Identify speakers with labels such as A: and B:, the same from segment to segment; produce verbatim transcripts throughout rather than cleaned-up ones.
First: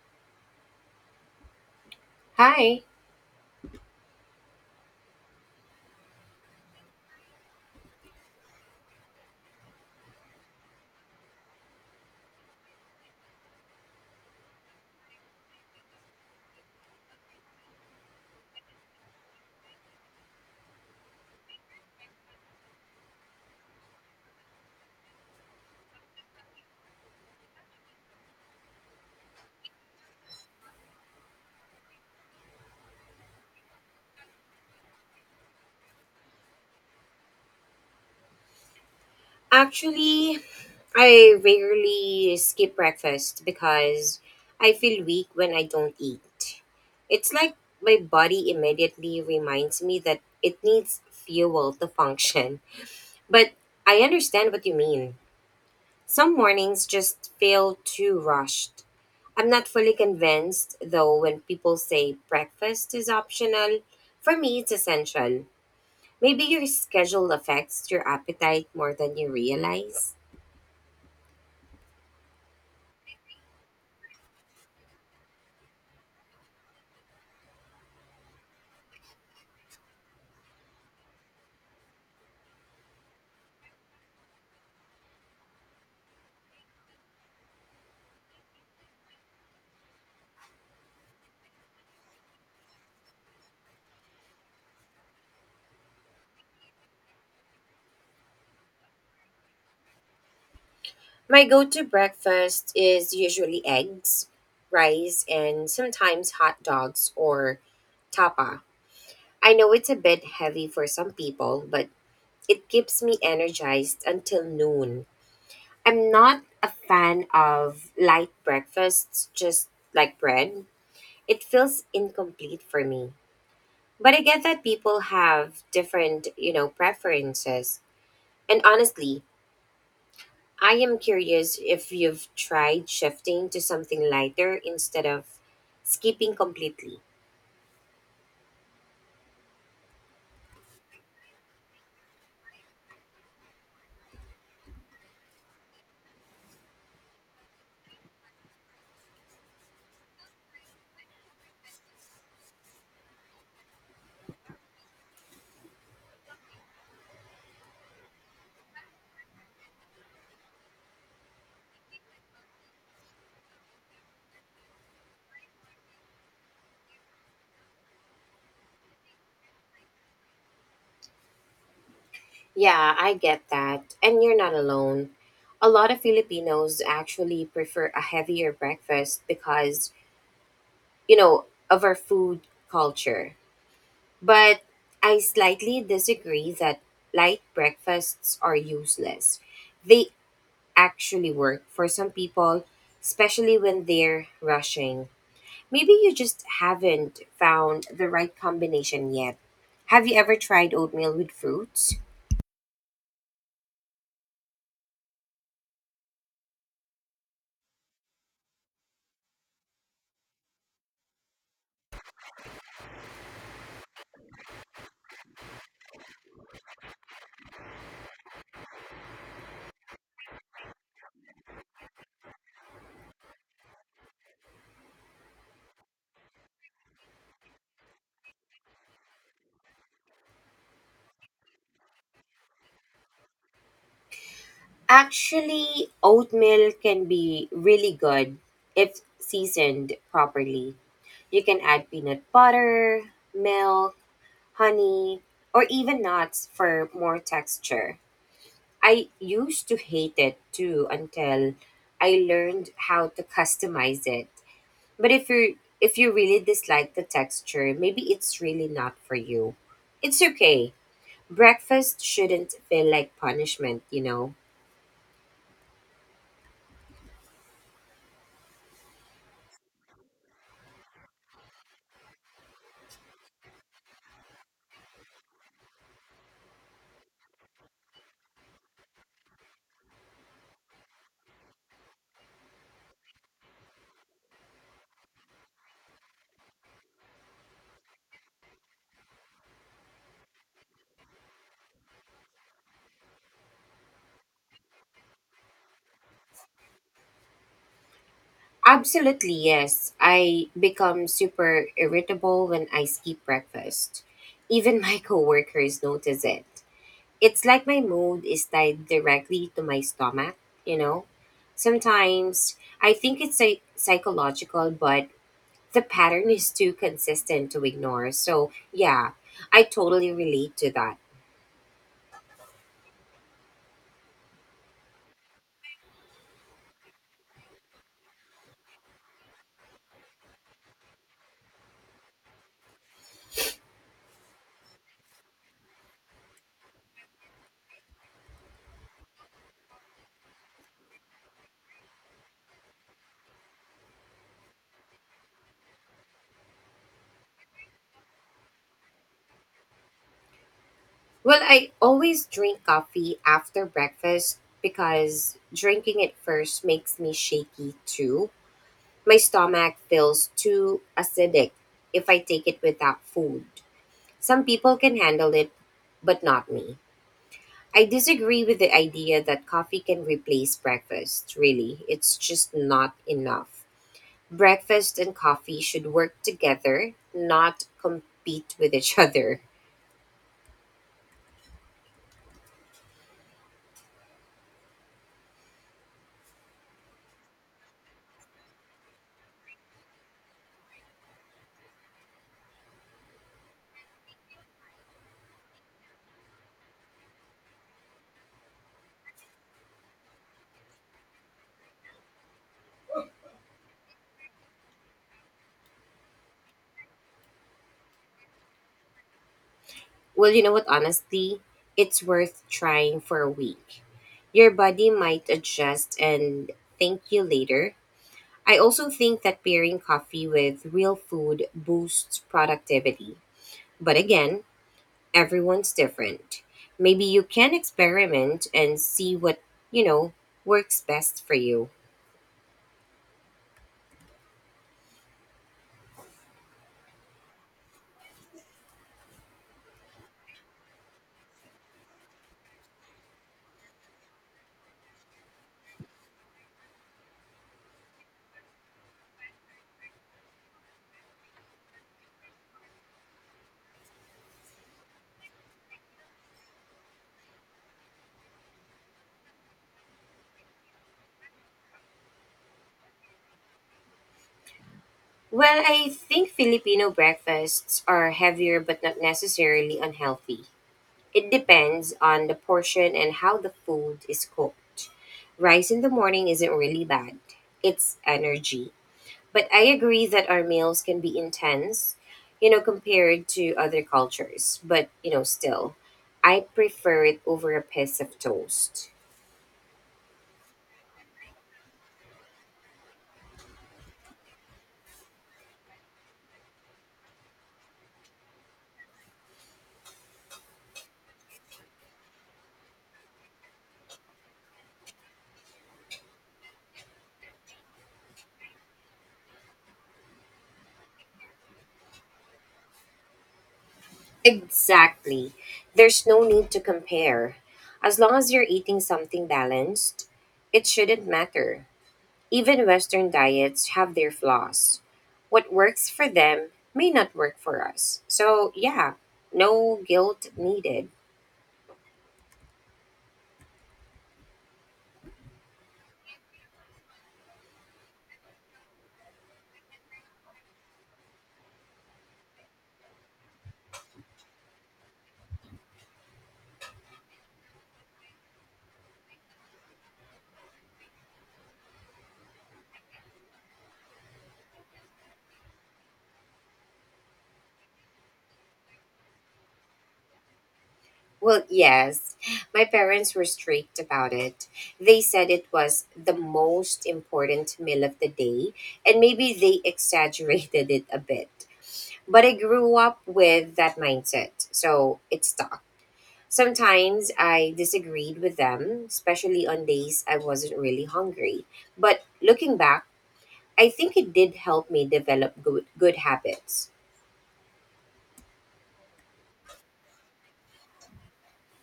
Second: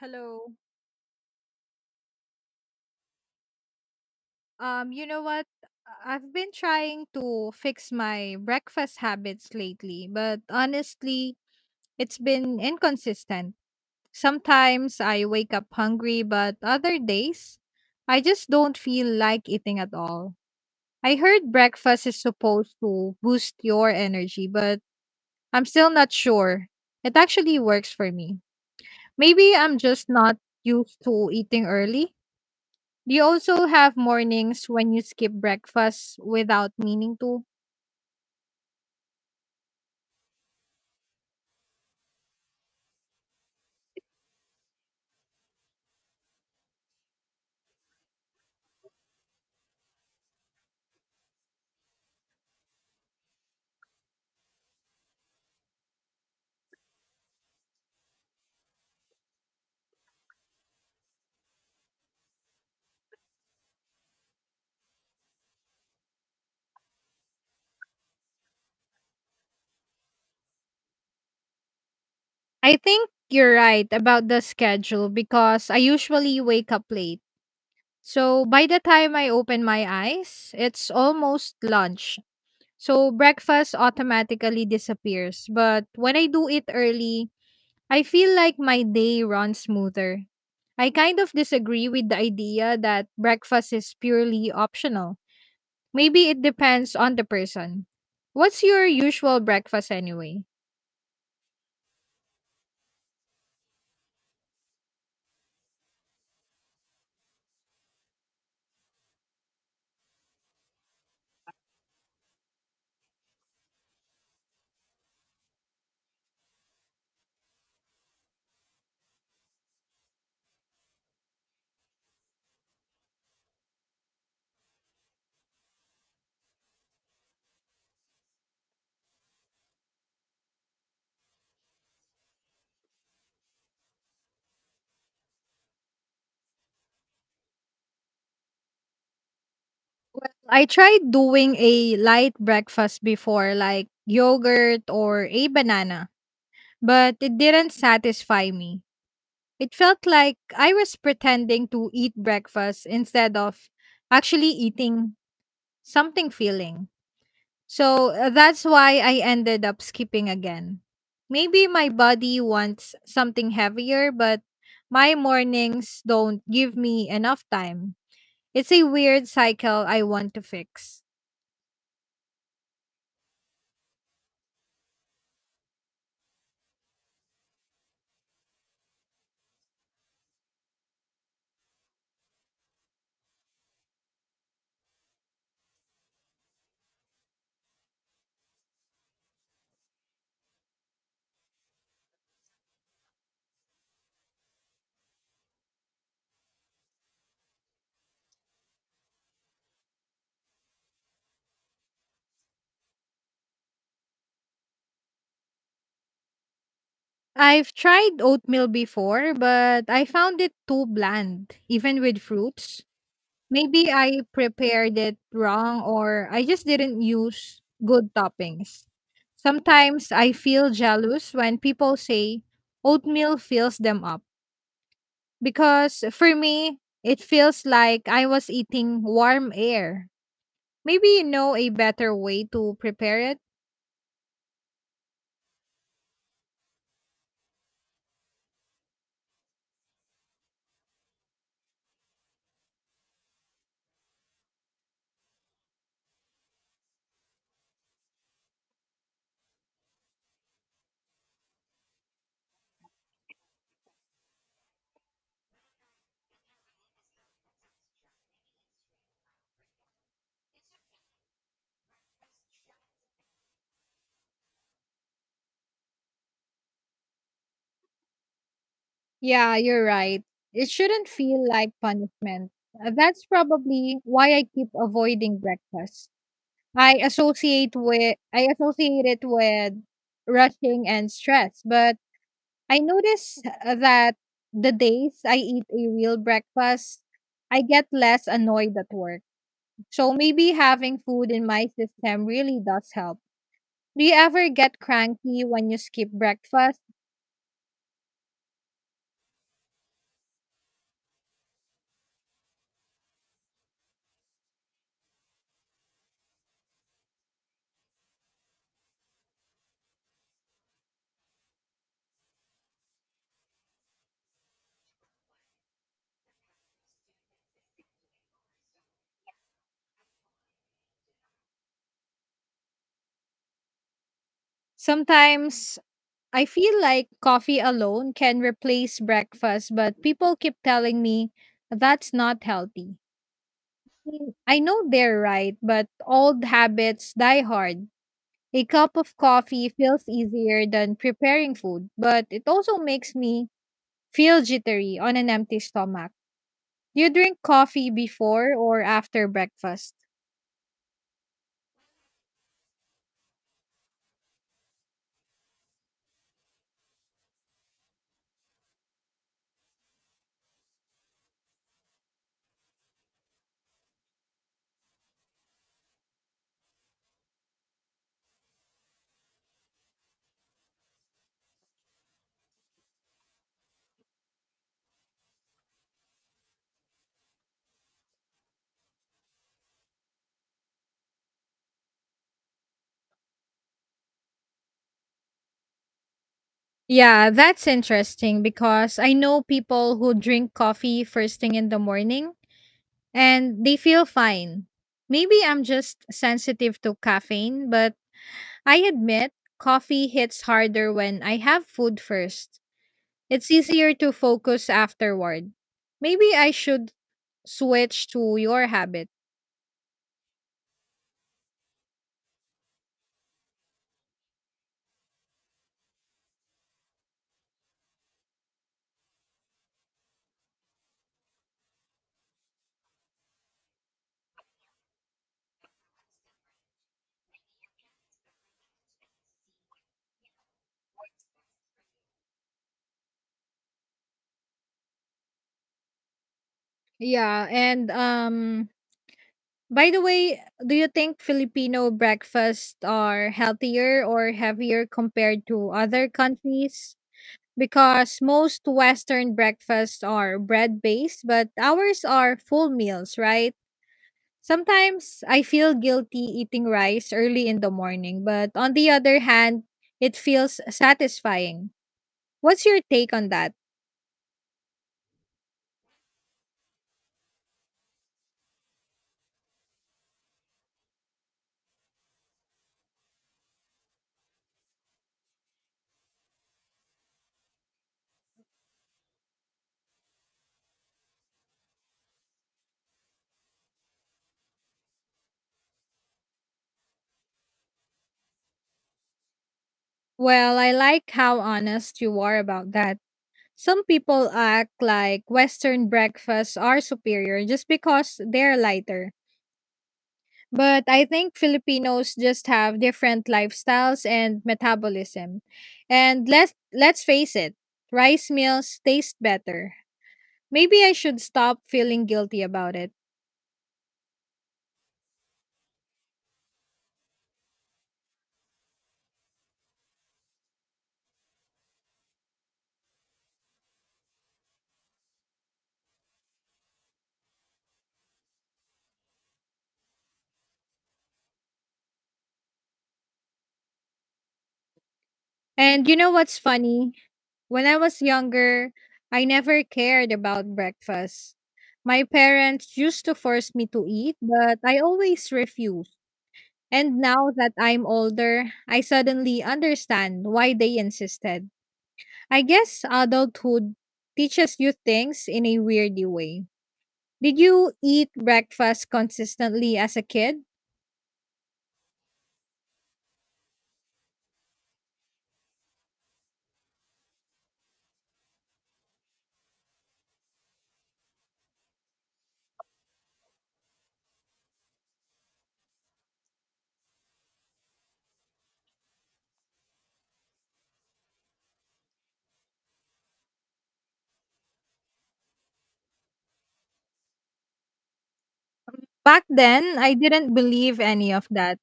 A: Hello.
B: Hi.
A: Um, you know what? I- have been trying to fix my breakfast habits lately, but honestly, it's been inconsistent. Sometimes I wake up hungry, but other days, I just don't feel like eating at all. I heard breakfast is supposed to boost your energy, but I'm still not sure. It actually works for me. Maybe I'm just not used to eating early. Do you also have mornings when you skip breakfast without meaning to?
B: Actually, I rarely skip breakfast because I feel weak when I don't eat. It's like my body immediately reminds me that it needs fuel to function. But I understand what you mean. Some mornings just feel too rushed. I'm not fully convinced, though, when people say breakfast is optional. For me, it's essential. Maybe your schedule affects your appetite more than you realize.
A: I think you're right about the schedule because I usually wake up late. So by the time I open my eyes, it's almost lunch. So breakfast automatically disappears. But when I do it early, I feel like my day runs smoother. I kind of disagree with the idea that breakfast is purely optional. Maybe it depends on the person. What's your usual breakfast anyway?
B: My go to breakfast is usually eggs, rice, and sometimes hot dogs or tapa. I know it's a bit heavy for some people, but it keeps me energized until noon. I'm not a fan of light breakfasts, just like bread. It feels incomplete for me. But I get that people have different, you know, preferences. And honestly, I am curious if you've tried shifting to something lighter instead of skipping completely.
A: I tried doing a light breakfast before, like yogurt or a banana, but it didn't satisfy me. It felt like I was pretending to eat breakfast instead of actually eating something filling. So uh, that's why I ended up skipping again. Maybe my body wants something heavier, but my mornings don't give me enough time. It's a weird cycle I want to fix.
B: Yeah, I get that. And you're not alone. A lot of Filipinos actually prefer a heavier breakfast because, you know, of our food culture. But I slightly disagree that light breakfasts are useless. They actually work for some people, especially when they're rushing. Maybe you just haven't found the right combination yet. Have you ever tried oatmeal with fruits?
A: I've tried oatmeal before, but I found it too bland, even with fruits. Maybe I prepared it wrong or I just didn't use good toppings. Sometimes I feel jealous when people say oatmeal fills them up. Because for me, it feels like I was eating warm air. Maybe you know a better way to prepare it?
B: Actually, oatmeal can be really good if seasoned properly. You can add peanut butter, milk, honey, or even nuts for more texture. I used to hate it too until I learned how to customize it. But if you if you really dislike the texture, maybe it's really not for you. It's okay. Breakfast shouldn't feel like punishment, you know.
A: Yeah, you're right. It shouldn't feel like punishment. Uh, That's probably why I keep avoiding breakfast. I associate with I associate it with rushing and stress, but I notice uh, that the days I eat a real breakfast, I get less annoyed at work. So maybe having food in my system really does help. Do you ever get cranky when you skip breakfast?
B: Absolutely, yes. I become super irritable when I skip breakfast. Even my coworkers notice it. It's like my mood is tied directly to my stomach, you know. Sometimes I think it's a psychological, but the pattern is too consistent to ignore. So, yeah, I totally relate to that.
A: Sometimes I feel like coffee alone can replace breakfast, but people keep telling me that's not healthy. Mm, I know they're right, but old habits die hard. A cup of coffee feels easier than preparing food, but it also makes me feel jittery on an empty stomach. Do you drink coffee before or after breakfast?
B: Well, I always drink coffee after breakfast because drinking it first makes me shaky too. My stomach feels too acidic if I take it without food. Some people can handle it, but not me. I disagree with the idea that coffee can replace breakfast, really. It's just not enough. Breakfast and coffee should work together, not compete with each other.
A: Yeah, that's interesting because I know people who drink coffee first thing in the morning and they feel fine. Maybe I'm just sensitive to caffeine, but I admit coffee hits harder when I have food first. It's easier to focus afterward. Maybe I should switch to your habit.
B: Well, you know what, honestly, it's worth trying for a week. Your body might adjust and thank you later. I also think that pairing coffee with real food boosts productivity. But again, everyone's different. Maybe you can experiment and see what, you know, works best for you.
A: Yeah, and um by the way, do you think Filipino breakfasts are healthier or heavier compared to other countries? Because most Western breakfasts are bread based, but ours are full meals, right? Sometimes I feel guilty eating rice early in the morning, but on the other hand, it feels satisfying. What's your take on that?
B: Well, I think Filipino breakfasts are heavier but not necessarily unhealthy. It depends on the portion and how the food is cooked. Rice in the morning isn't really bad, it's energy. But I agree that our meals can be intense, you know, compared to other cultures. But, you know, still, I prefer it over a piece of toast.
A: Well, I like how honest you are about that. Some people act like Western breakfasts are superior just because they're lighter. But I think Filipinos just have different lifestyles and metabolism. And let's let's face it, rice meals taste better. Maybe I should stop feeling guilty about it.
B: Exactly. There's no need to compare. As long as you're eating something balanced, it shouldn't matter. Even Western diets have their flaws. What works for them may not work for us. So, yeah, no guilt needed.
A: And you know what's funny? When I was younger, I never cared about breakfast. My parents used to force me to eat, but I always refused. And now that I'm older, I suddenly understand why they insisted. I guess adulthood teaches you things in a weirdy way. Did you eat breakfast consistently as a kid?
B: Well, yes, my parents were strict about it. They said it was the most important meal of the day, and maybe they exaggerated it a bit. But I grew up with that mindset, so it stuck. Sometimes I disagreed with them, especially on days I wasn't really hungry. But looking back, I think it did help me develop good, good habits.
A: Back then, I didn't believe any of that.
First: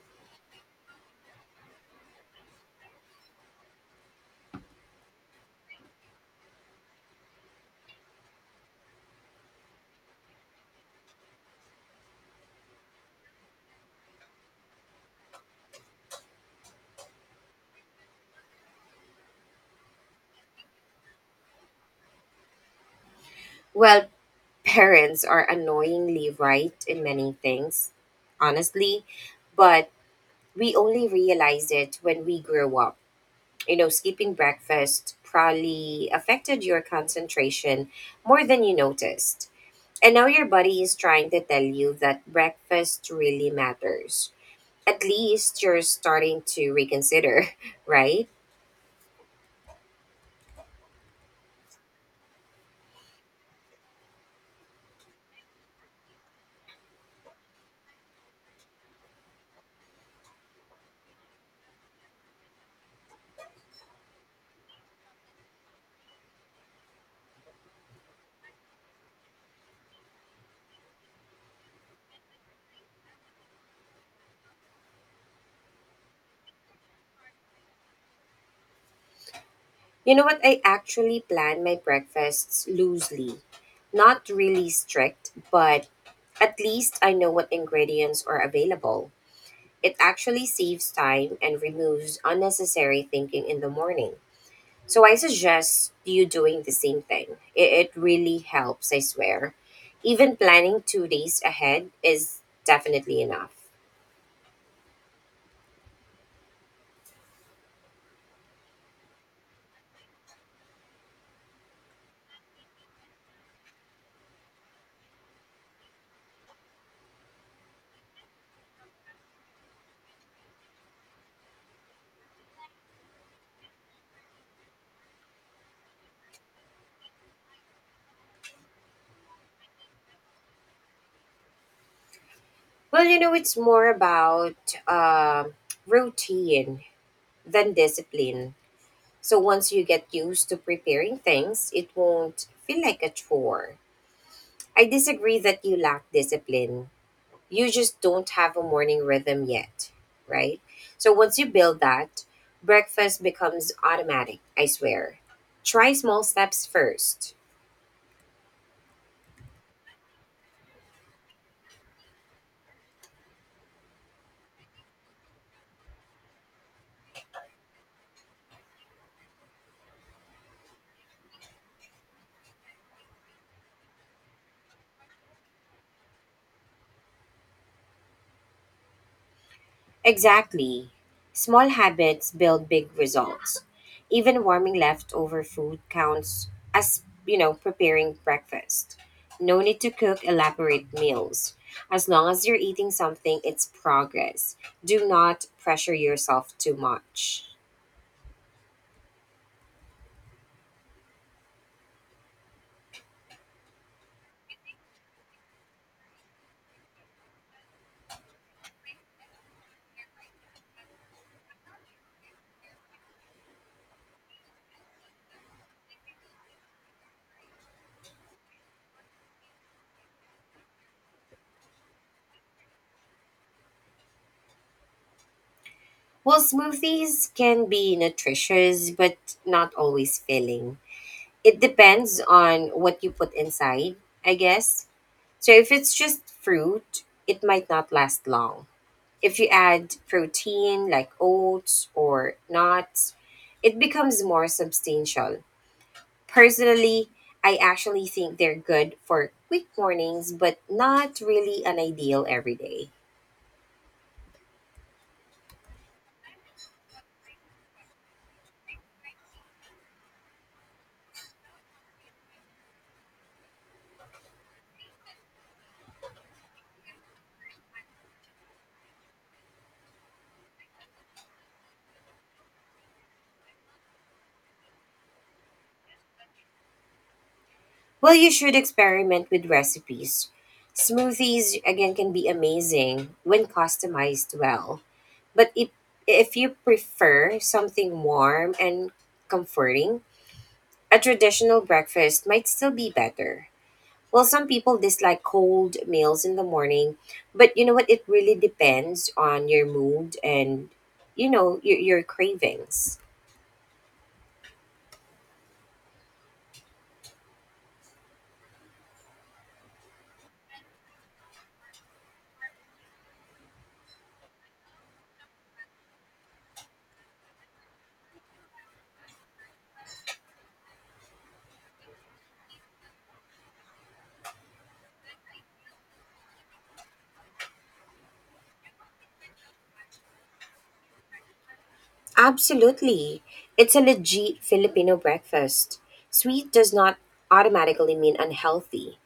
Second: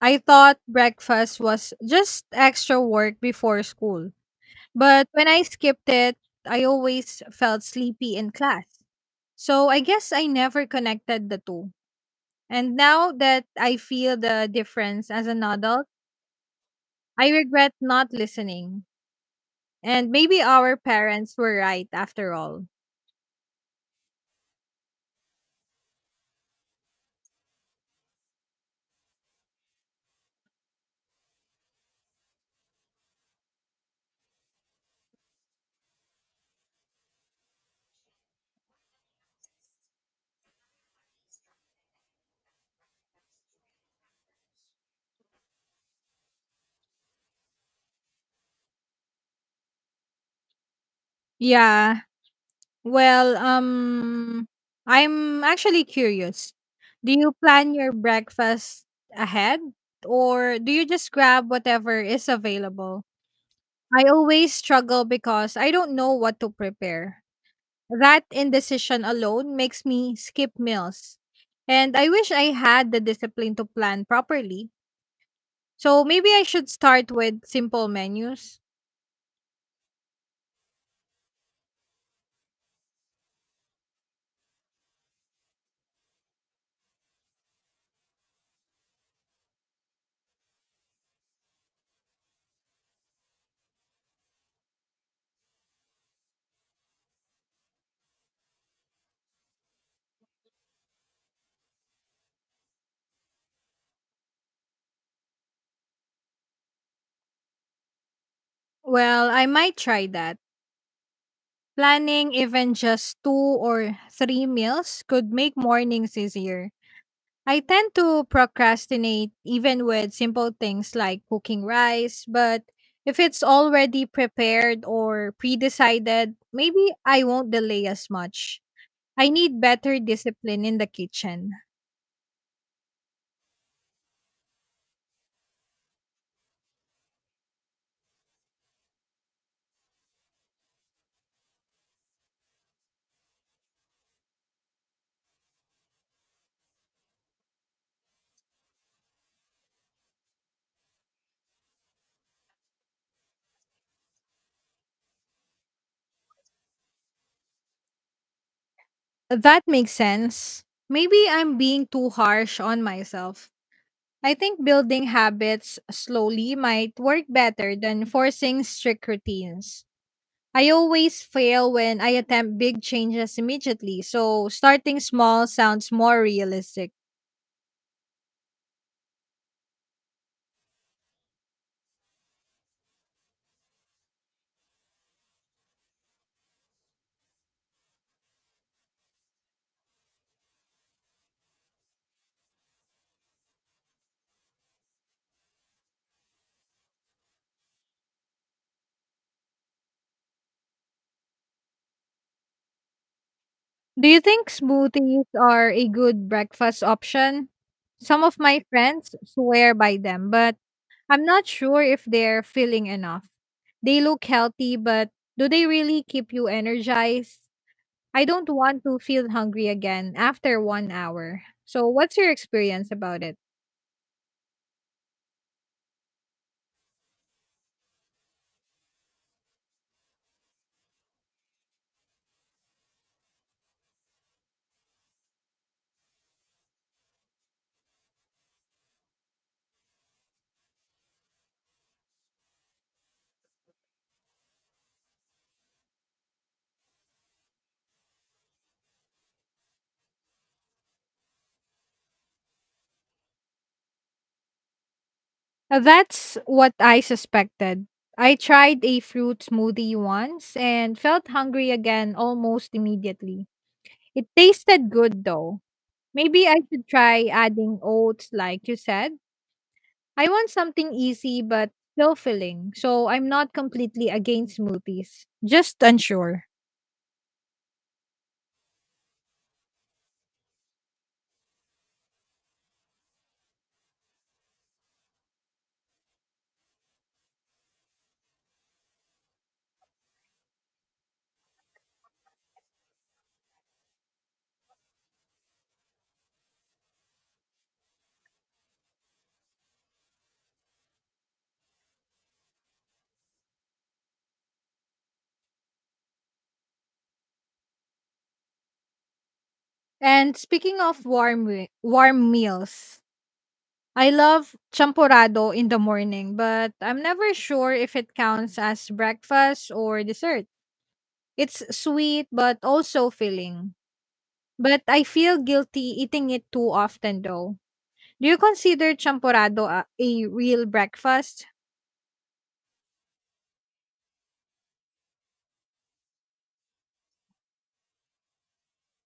A: I thought breakfast was just extra work before school. But when I skipped it, I always felt sleepy in class. So I guess I never connected the two. And now that I feel the difference as an adult, I regret not listening. And maybe our parents were right after all.
B: Well, parents are annoyingly right in many things, honestly, but we only realize it when we grow up. You know, skipping breakfast probably affected your concentration more than you noticed. And now your body is trying to tell you that breakfast really matters. At least you're starting to reconsider, right?
A: Yeah. Well, um I'm actually curious. Do you plan your breakfast ahead or do you just grab whatever is available? I always struggle because I don't know what to prepare. That indecision alone makes me skip meals. And I wish I had the discipline to plan properly. So maybe I should start with simple menus.
B: You know what? I actually plan my breakfasts loosely. Not really strict, but at least I know what ingredients are available. It actually saves time and removes unnecessary thinking in the morning. So I suggest you doing the same thing. It, it really helps, I swear. Even planning two days ahead is definitely enough.
A: Well, I might try that. Planning even just two or three meals could make mornings easier. I tend to procrastinate even with simple things like cooking rice, but if it's already prepared or pre decided, maybe I won't delay as much. I need better discipline in the kitchen.
B: Well, you know, it's more about uh, routine than discipline. So once you get used to preparing things, it won't feel like a chore. I disagree that you lack discipline you just don't have a morning rhythm yet, right? So once you build that, breakfast becomes automatic, I swear. Try small steps first.
A: That makes sense. Maybe I'm being too harsh on myself. I think building habits slowly might work better than forcing strict routines. I always fail when I attempt big changes immediately, so starting small sounds more realistic.
B: Exactly. Small habits build big results. Even warming leftover food counts as, you know, preparing breakfast. No need to cook elaborate meals. As long as you're eating something, it's progress. Do not pressure yourself too much.
A: Do you think smoothies are a good breakfast option? Some of my friends swear by them, but I'm not sure if they're feeling enough. They look healthy, but do they really keep you energized? I don't want to feel hungry again after one hour. So, what's your experience about it?
B: Well, smoothies can be nutritious, but not always filling. It depends on what you put inside, I guess. So, if it's just fruit, it might not last long. If you add protein like oats or nuts, it becomes more substantial. Personally, I actually think they're good for quick mornings, but not really an ideal every day.
A: Uh, That's what I suspected. I tried a fruit smoothie once and felt hungry again almost immediately. It tasted good though. Maybe I should try adding oats, like you said. I want something easy but still filling, so I'm not completely against smoothies, just unsure.
B: Well, you should experiment with recipes. Smoothies, again, can be amazing when customized well. But if, if you prefer something warm and comforting, a traditional breakfast might still be better. Well, some people dislike cold meals in the morning, but you know what? It really depends on your mood and, you know, your, your cravings.
A: And speaking of warm wi- warm meals, I love champorado in the morning, but I'm never sure if it counts as breakfast or dessert. It's sweet but also filling. But I feel guilty eating it too often though. Do you consider champorado a, a real breakfast?
B: Absolutely. It's a legit Filipino breakfast. Sweet does not automatically mean unhealthy.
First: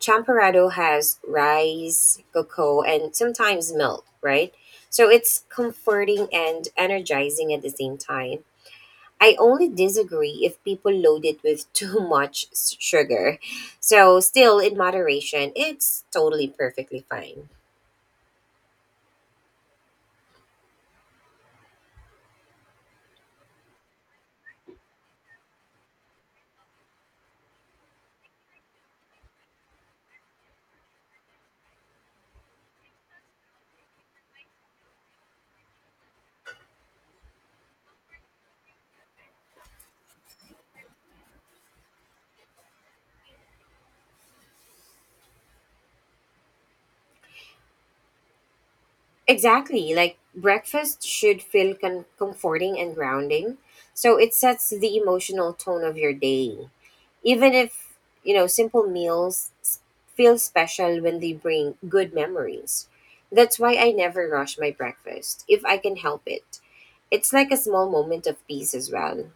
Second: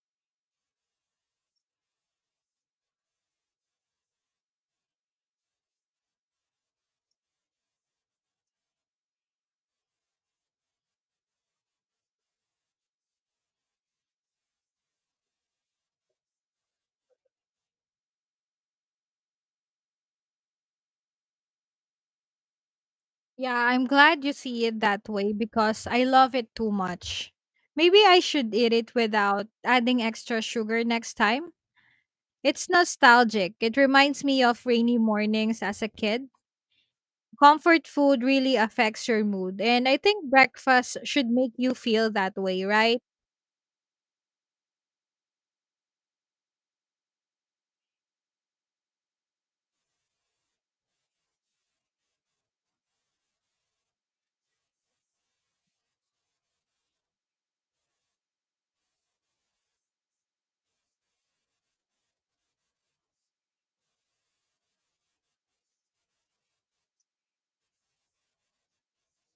B: Champorado has rice, cocoa, and sometimes milk, right? So it's comforting and energizing at the same time. I only disagree if people load it with too much s- sugar. So, still in moderation, it's totally perfectly fine.
A: Yeah, I'm glad you see it that way because I love it too much. Maybe I should eat it without adding extra sugar next time. It's nostalgic. It reminds me of rainy mornings as a kid. Comfort food really affects your mood, and I think breakfast should make you feel that way, right?
B: Exactly. Like breakfast should feel con- comforting and grounding. So it sets the emotional tone of your day. Even if, you know, simple meals s- feel special when they bring good memories. That's why I never rush my breakfast if I can help it. It's like a small moment of peace as well.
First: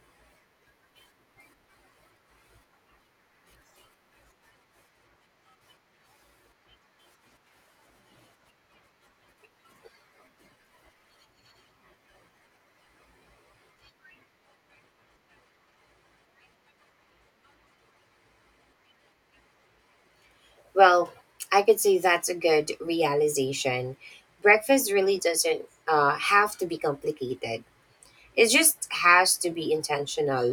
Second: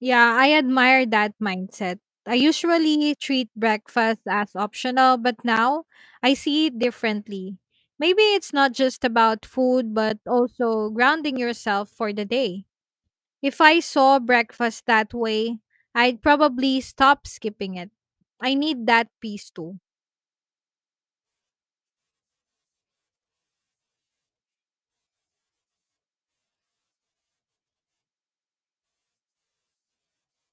A: Yeah, I admire that mindset. I usually treat breakfast as optional, but now I see it differently. Maybe it's not just about food, but also grounding yourself for the day. If I saw breakfast that way, I'd probably stop skipping it. I need that piece too.
B: Well, I could say that's a good realization. Breakfast really doesn't uh, have to be complicated. It just has to be intentional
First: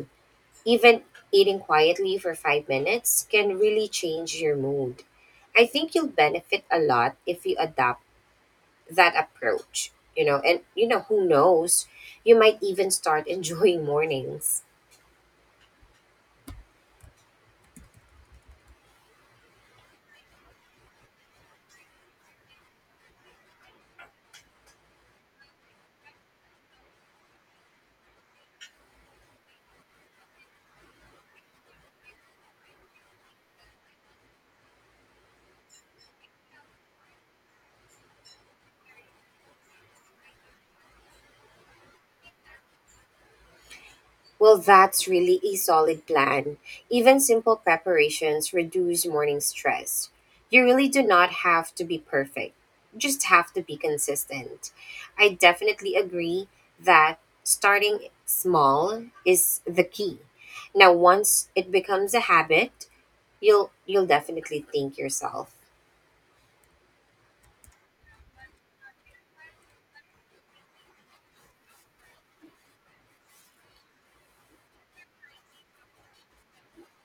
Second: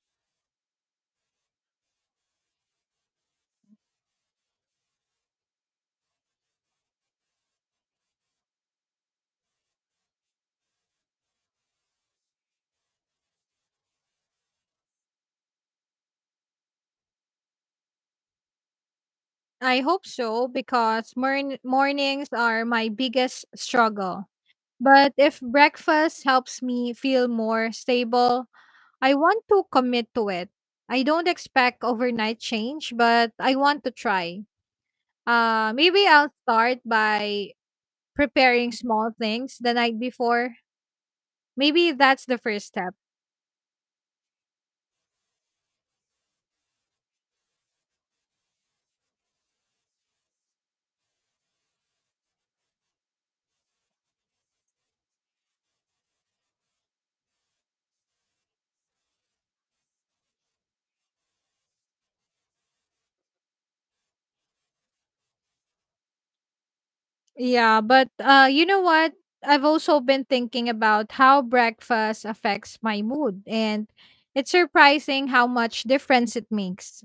B: Even eating quietly for five minutes can really change your mood. I think you'll benefit a lot if you adopt that approach, you know, and you know, who knows, you might even start enjoying mornings.
A: I hope so because morn- mornings are my biggest struggle. But if breakfast helps me feel more stable, I want to commit to it. I don't expect overnight change, but I want to try. Uh, maybe I'll start by preparing small things the night before. Maybe that's the first step.
B: Well, that's really a solid plan. Even simple preparations reduce morning stress. You really do not have to be perfect, you just have to be consistent. I definitely agree that starting small is the key. Now, once it becomes a habit, you'll you'll definitely think yourself,
A: Yeah, but uh, you know what? I've also been thinking about how breakfast affects my mood, and it's surprising how much difference it makes.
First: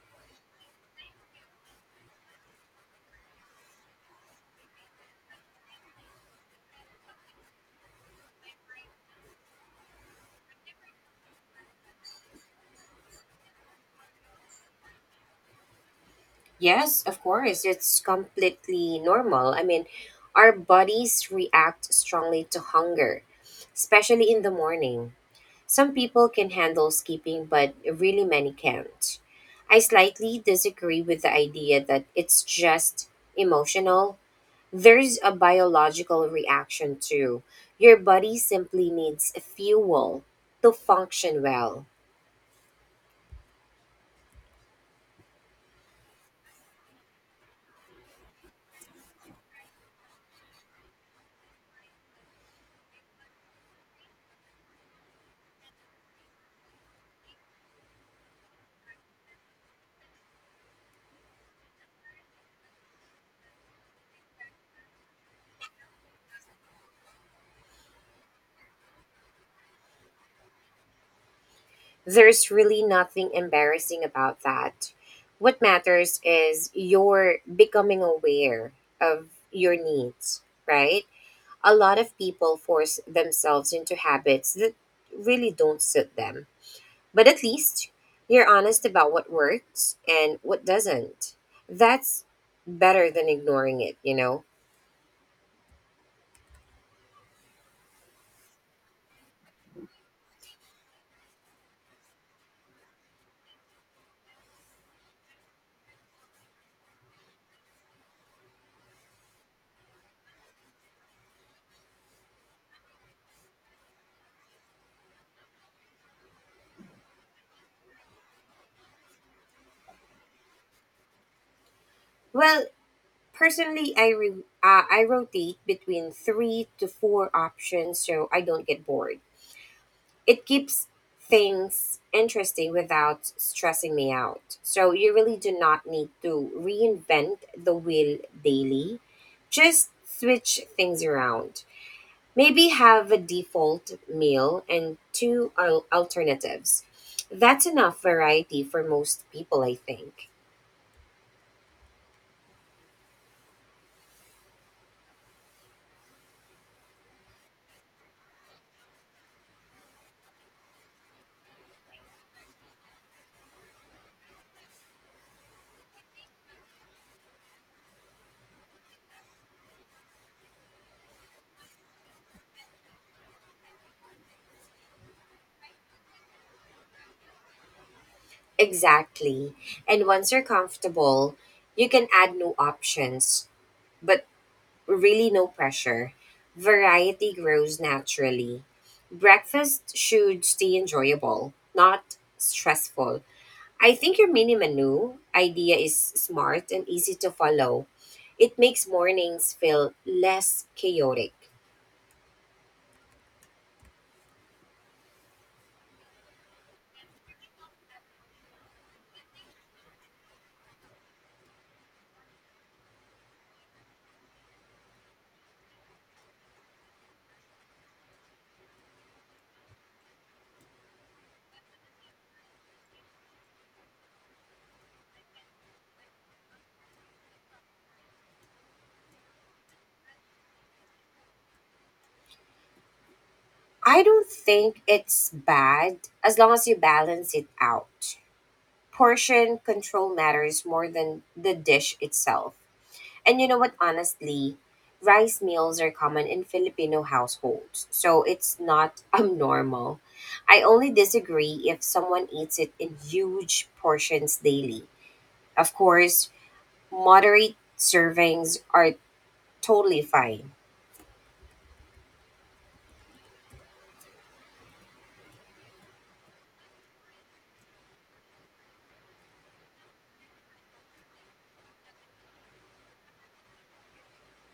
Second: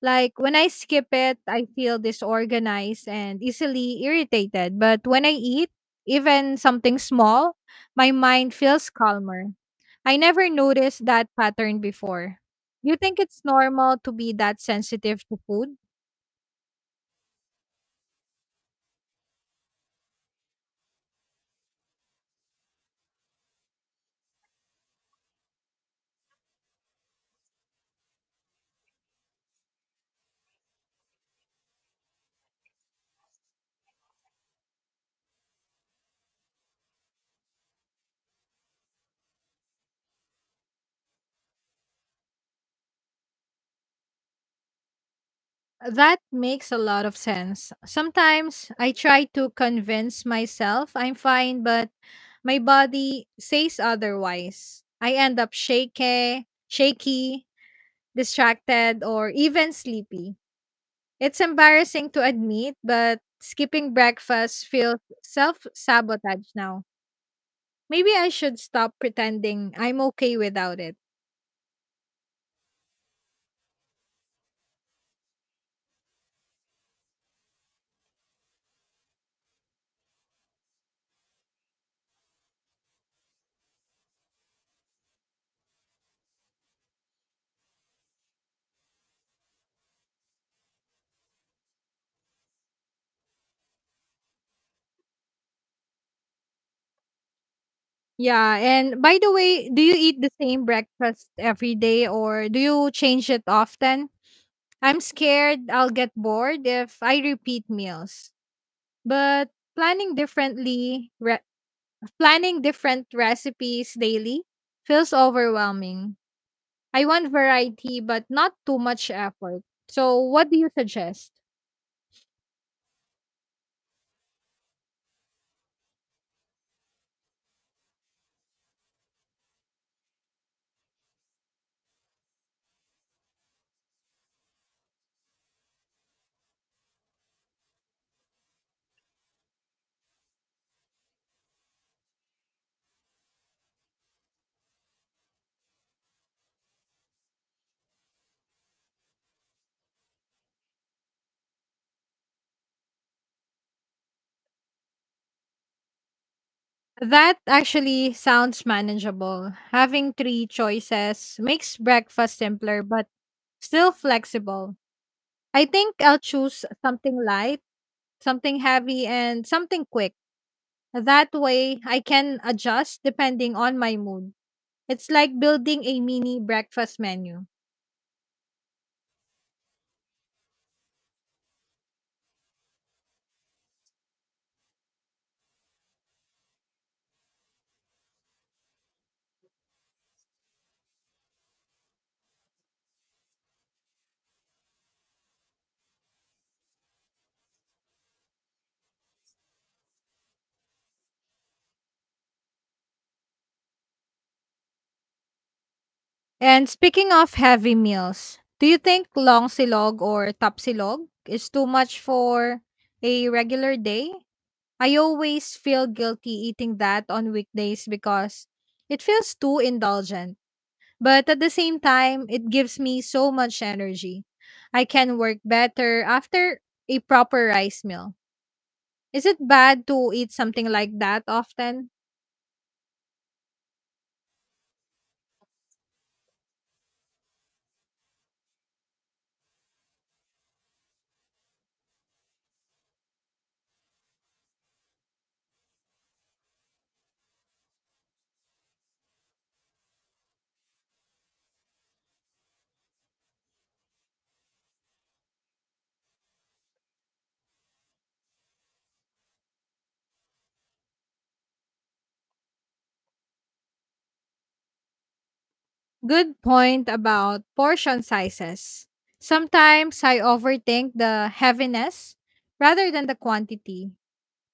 A: Like when I skip it, I feel disorganized and easily irritated. But when I eat, even something small, my mind feels calmer. I never noticed that pattern before. You think it's normal to be that sensitive to food?
B: yes, of course, it's completely normal. I mean, our bodies react strongly to hunger, especially in the morning Some people can handle skipping, but really many can't. I slightly disagree with the idea that it's just emotional. There's a biological reaction too. Your body simply needs fuel to function well.
A: That makes a lot of sense. Sometimes I try to convince myself I'm fine, but my body says otherwise. I end up shaky, shaky, distracted, or even sleepy. It's embarrassing to admit, but skipping breakfast feels self sabotage now. Maybe I should stop pretending I'm okay without it.
B: There's really nothing embarrassing about that. What matters is you're becoming aware of your needs, right? a lot of people force themselves into habits that really don't suit them. But at least you're honest about what works and what doesn't. That's better than ignoring it, you know.
A: Yeah, and by the way, do you eat the same breakfast every day or do you change it often? I'm scared I'll get bored if I repeat meals. But planning differently, re- planning different recipes daily feels overwhelming. I want variety, but not too much effort. So, what do you suggest?
B: Well, personally, I re- uh, I rotate between three to four options so I don't get bored. it keeps things interesting without stressing me out. So you really do not need to reinvent the wheel daily. Just switch things around. Maybe have a default meal and two al- alternatives. That's enough variety for most people, I think.
A: That actually sounds manageable. Having three choices makes breakfast simpler, but still flexible. I think I'll choose something light, something heavy, and something quick. That way, I can adjust depending on my mood. It's like building a mini breakfast menu.
B: Exactly. And once you're comfortable, you can add new options, but really no pressure. Variety grows naturally. Breakfast should stay enjoyable, not stressful. I think your mini menu idea is smart and easy to follow. It makes mornings feel less chaotic.
A: And speaking of heavy meals, do you think long silog or tapsilog is too much for a regular day? I always feel guilty eating that on weekdays because it feels too indulgent. But at the same time, it gives me so much energy. I can work better after a proper rice meal. Is it bad to eat something like that often?
B: I don't think it's bad as long as you balance it out. Portion control matters more than the dish itself. And you know what, honestly, rice meals are common in Filipino households, so it's not abnormal. I only disagree if someone eats it in huge portions daily. Of course, moderate servings are totally fine.
A: Good point about portion sizes. Sometimes I overthink the heaviness rather than the quantity.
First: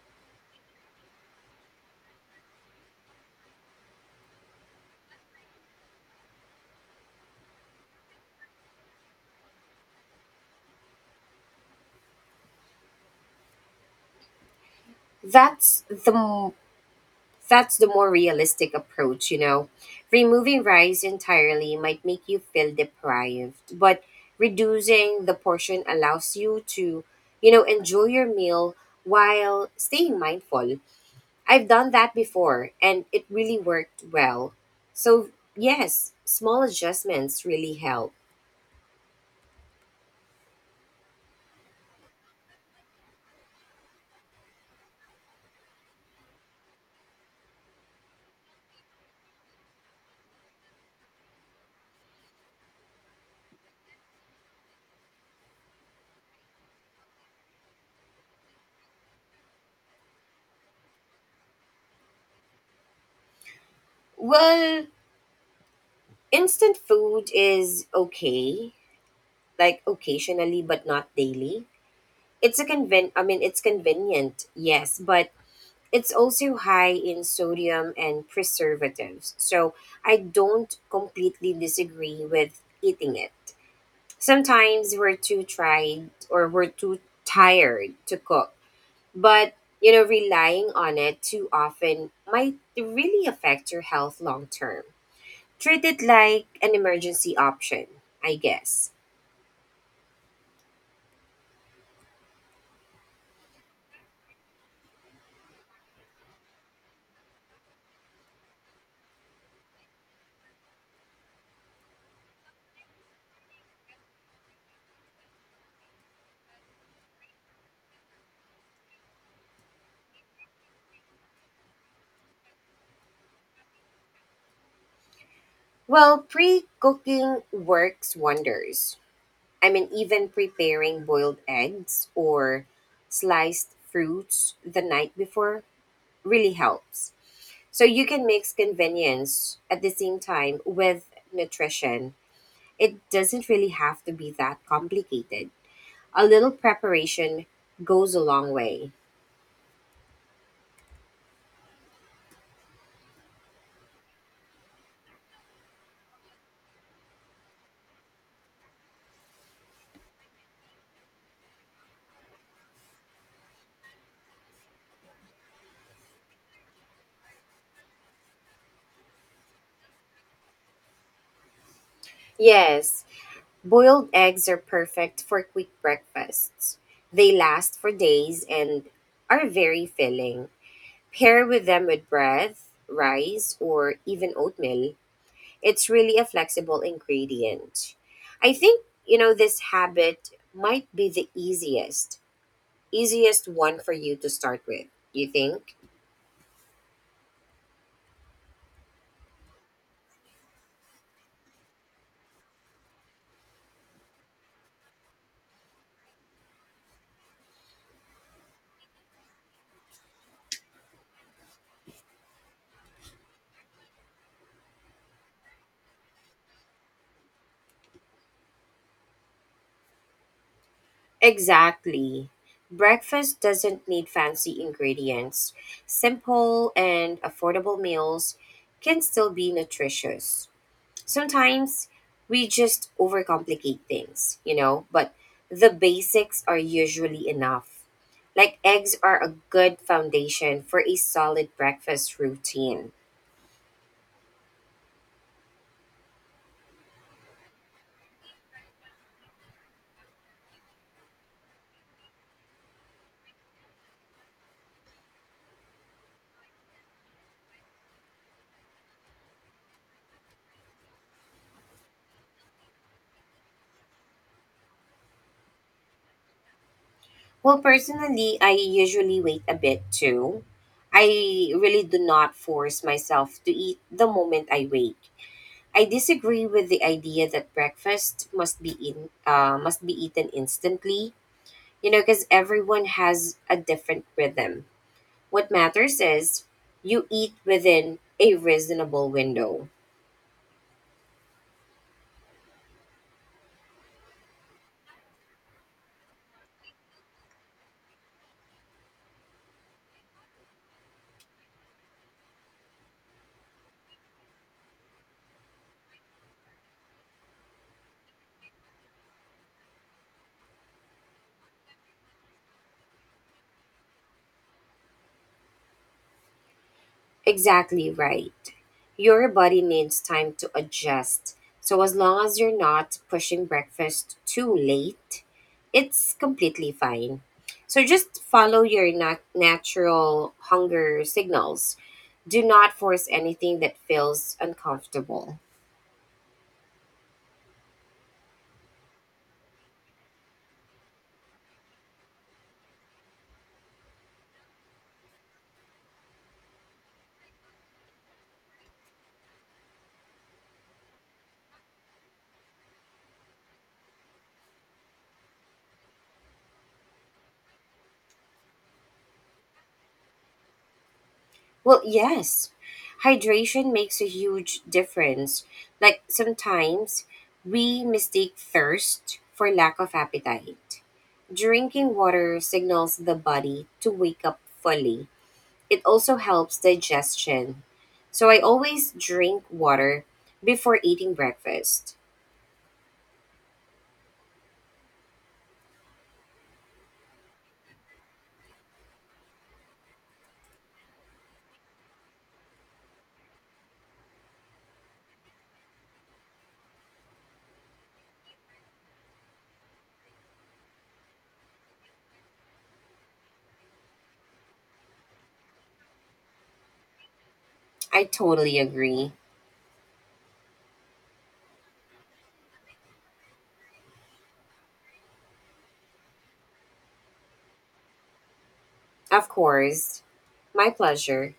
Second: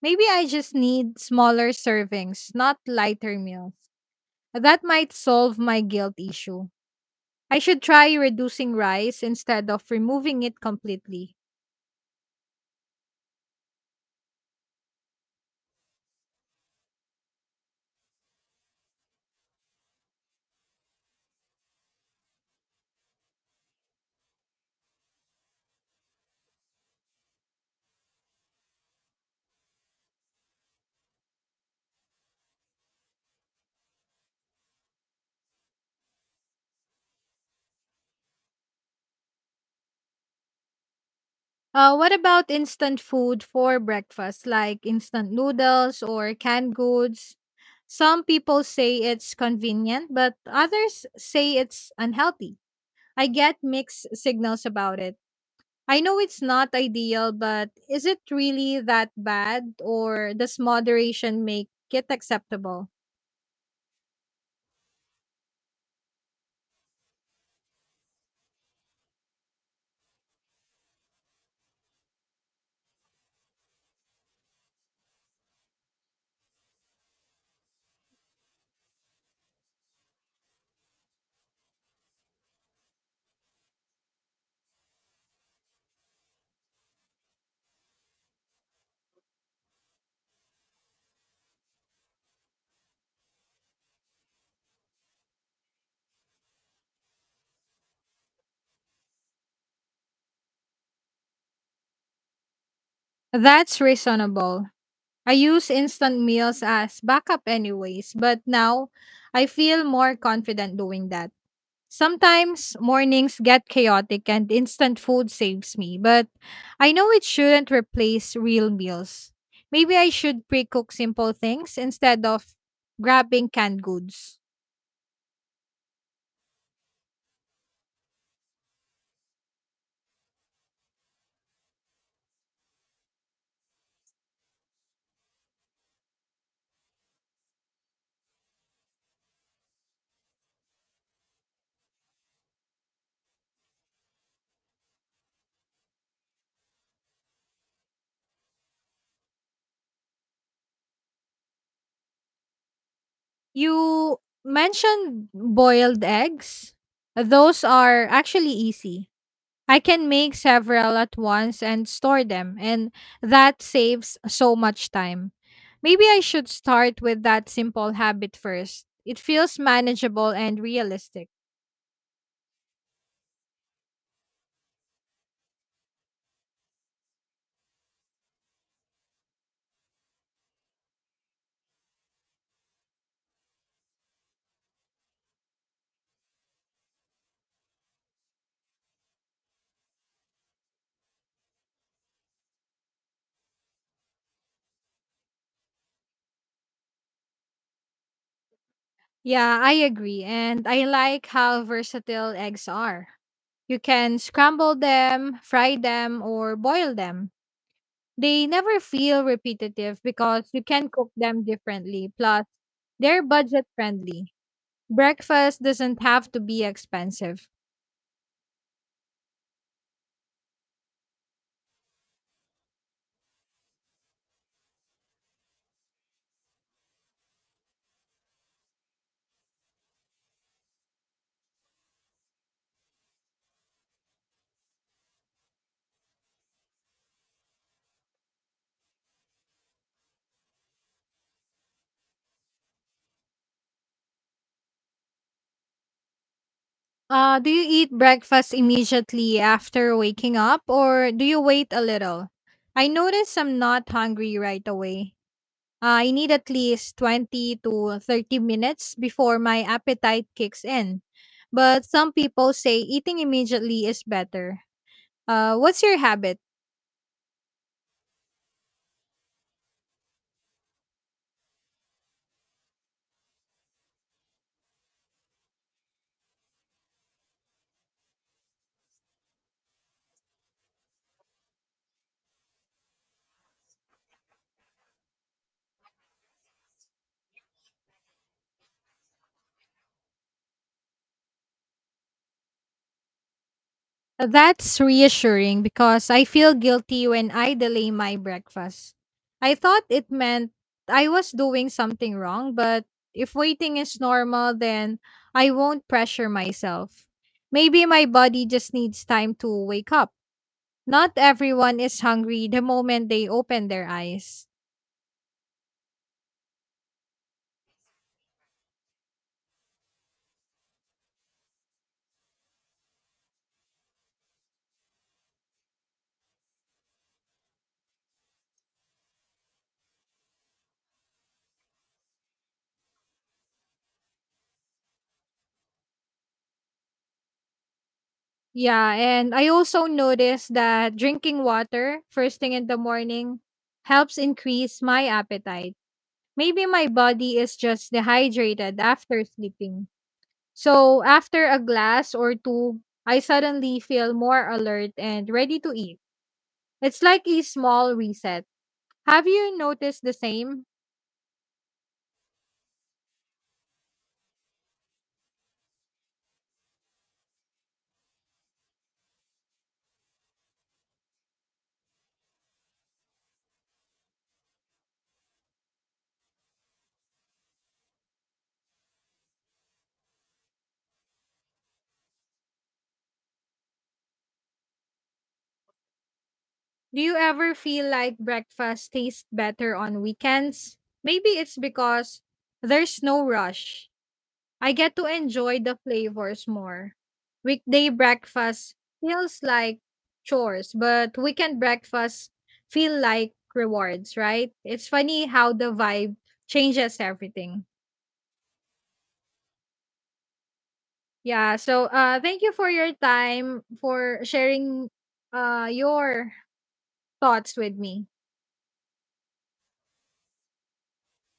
A: Maybe I just need smaller servings, not lighter meals. That might solve my guilt issue. I should try reducing rice instead of removing it completely.
B: That's the m- That's the more realistic approach, you know. Removing rice entirely might make you feel deprived, but reducing the portion allows you to, you know, enjoy your meal while staying mindful. I've done that before and it really worked well. So, yes, small adjustments really help.
A: Uh, what about instant food for breakfast, like instant noodles or canned goods? Some people say it's convenient, but others say it's unhealthy. I get mixed signals about it. I know it's not ideal, but is it really that bad or does moderation make it acceptable?
B: Well, instant food is okay, like occasionally, but not daily. It's a conven I mean, it's convenient, yes, but It's also high in sodium and preservatives, so I don't completely disagree with eating it. Sometimes we're too tried or we're too tired to cook, but you know, relying on it too often might really affect your health long term. Treat it like an emergency option, I guess.
A: That's reasonable. I use instant meals as backup anyways, but now I feel more confident doing that. Sometimes mornings get chaotic and instant food saves me, but I know it shouldn't replace real meals. Maybe I should pre cook simple things instead of grabbing canned goods.
B: Well, pre cooking works wonders. I mean, even preparing boiled eggs or sliced fruits the night before really helps. So you can mix convenience at the same time with nutrition. It doesn't really have to be that complicated. A little preparation goes a long way.
A: You mentioned boiled eggs. Those are actually easy. I can make several at once and store them, and that saves so much time. Maybe I should start with that simple habit first. It feels manageable and realistic.
B: Yes, boiled eggs are perfect for quick breakfasts. They last for days and are very filling. Pair with them with bread, rice, or even oatmeal. It's really a flexible ingredient. I think, you know, this habit might be the easiest, easiest one for you to start with. You think?
A: Yeah, I agree. And I like how versatile eggs are. You can scramble them, fry them, or boil them. They never feel repetitive because you can cook them differently. Plus, they're budget friendly. Breakfast doesn't have to be expensive.
B: Exactly. Breakfast doesn't need fancy ingredients. Simple and affordable meals can still be nutritious. sometimes we just overcomplicate things, you know, but the basics are usually enough. Like eggs are a good foundation for a solid breakfast routine.
A: Uh, do you eat breakfast immediately after waking up or do you wait a little? I notice I'm not hungry right away. Uh, I need at least twenty to thirty minutes before my appetite kicks in. But some people say eating immediately is better. Uh, what's your habit?
B: Well, personally, I usually wait a bit too. I really do not force myself to eat the moment I wake. I disagree with the idea that breakfast must be in uh, must be eaten instantly. You know, because everyone has a different rhythm What matters is you eat within a reasonable window.
A: That's reassuring because I feel guilty when I delay my breakfast. I thought it meant I was doing something wrong, but if waiting is normal, then I won't pressure myself. Maybe my body just needs time to wake up. Not everyone is hungry the moment they open their eyes.
B: Exactly right. Your body needs time to adjust. So, as long as you're not pushing breakfast too late, it's completely fine. So, just follow your nat natural hunger signals. Do not force anything that feels uncomfortable.
A: Yeah, and I also noticed that drinking water first thing in the morning helps increase my appetite. Maybe my body is just dehydrated after sleeping. So, after a glass or two, I suddenly feel more alert and ready to eat. It's like a small reset. Have you noticed the same?
B: Well, yes, hydration makes a huge difference. Like sometimes we mistake thirst for lack of appetite. Drinking water signals the body to wake up fully. It also helps digestion. So I always drink water before eating breakfast.
A: Do you ever feel like breakfast tastes better on weekends? Maybe it's because there's no rush. I get to enjoy the flavors more. Weekday breakfast feels like chores, but weekend breakfast feel like rewards, right? It's funny how the vibe changes everything.
B: I totally agree.
A: Yeah, so uh thank you for your time for sharing uh your thoughts with me.
B: Of course, my pleasure.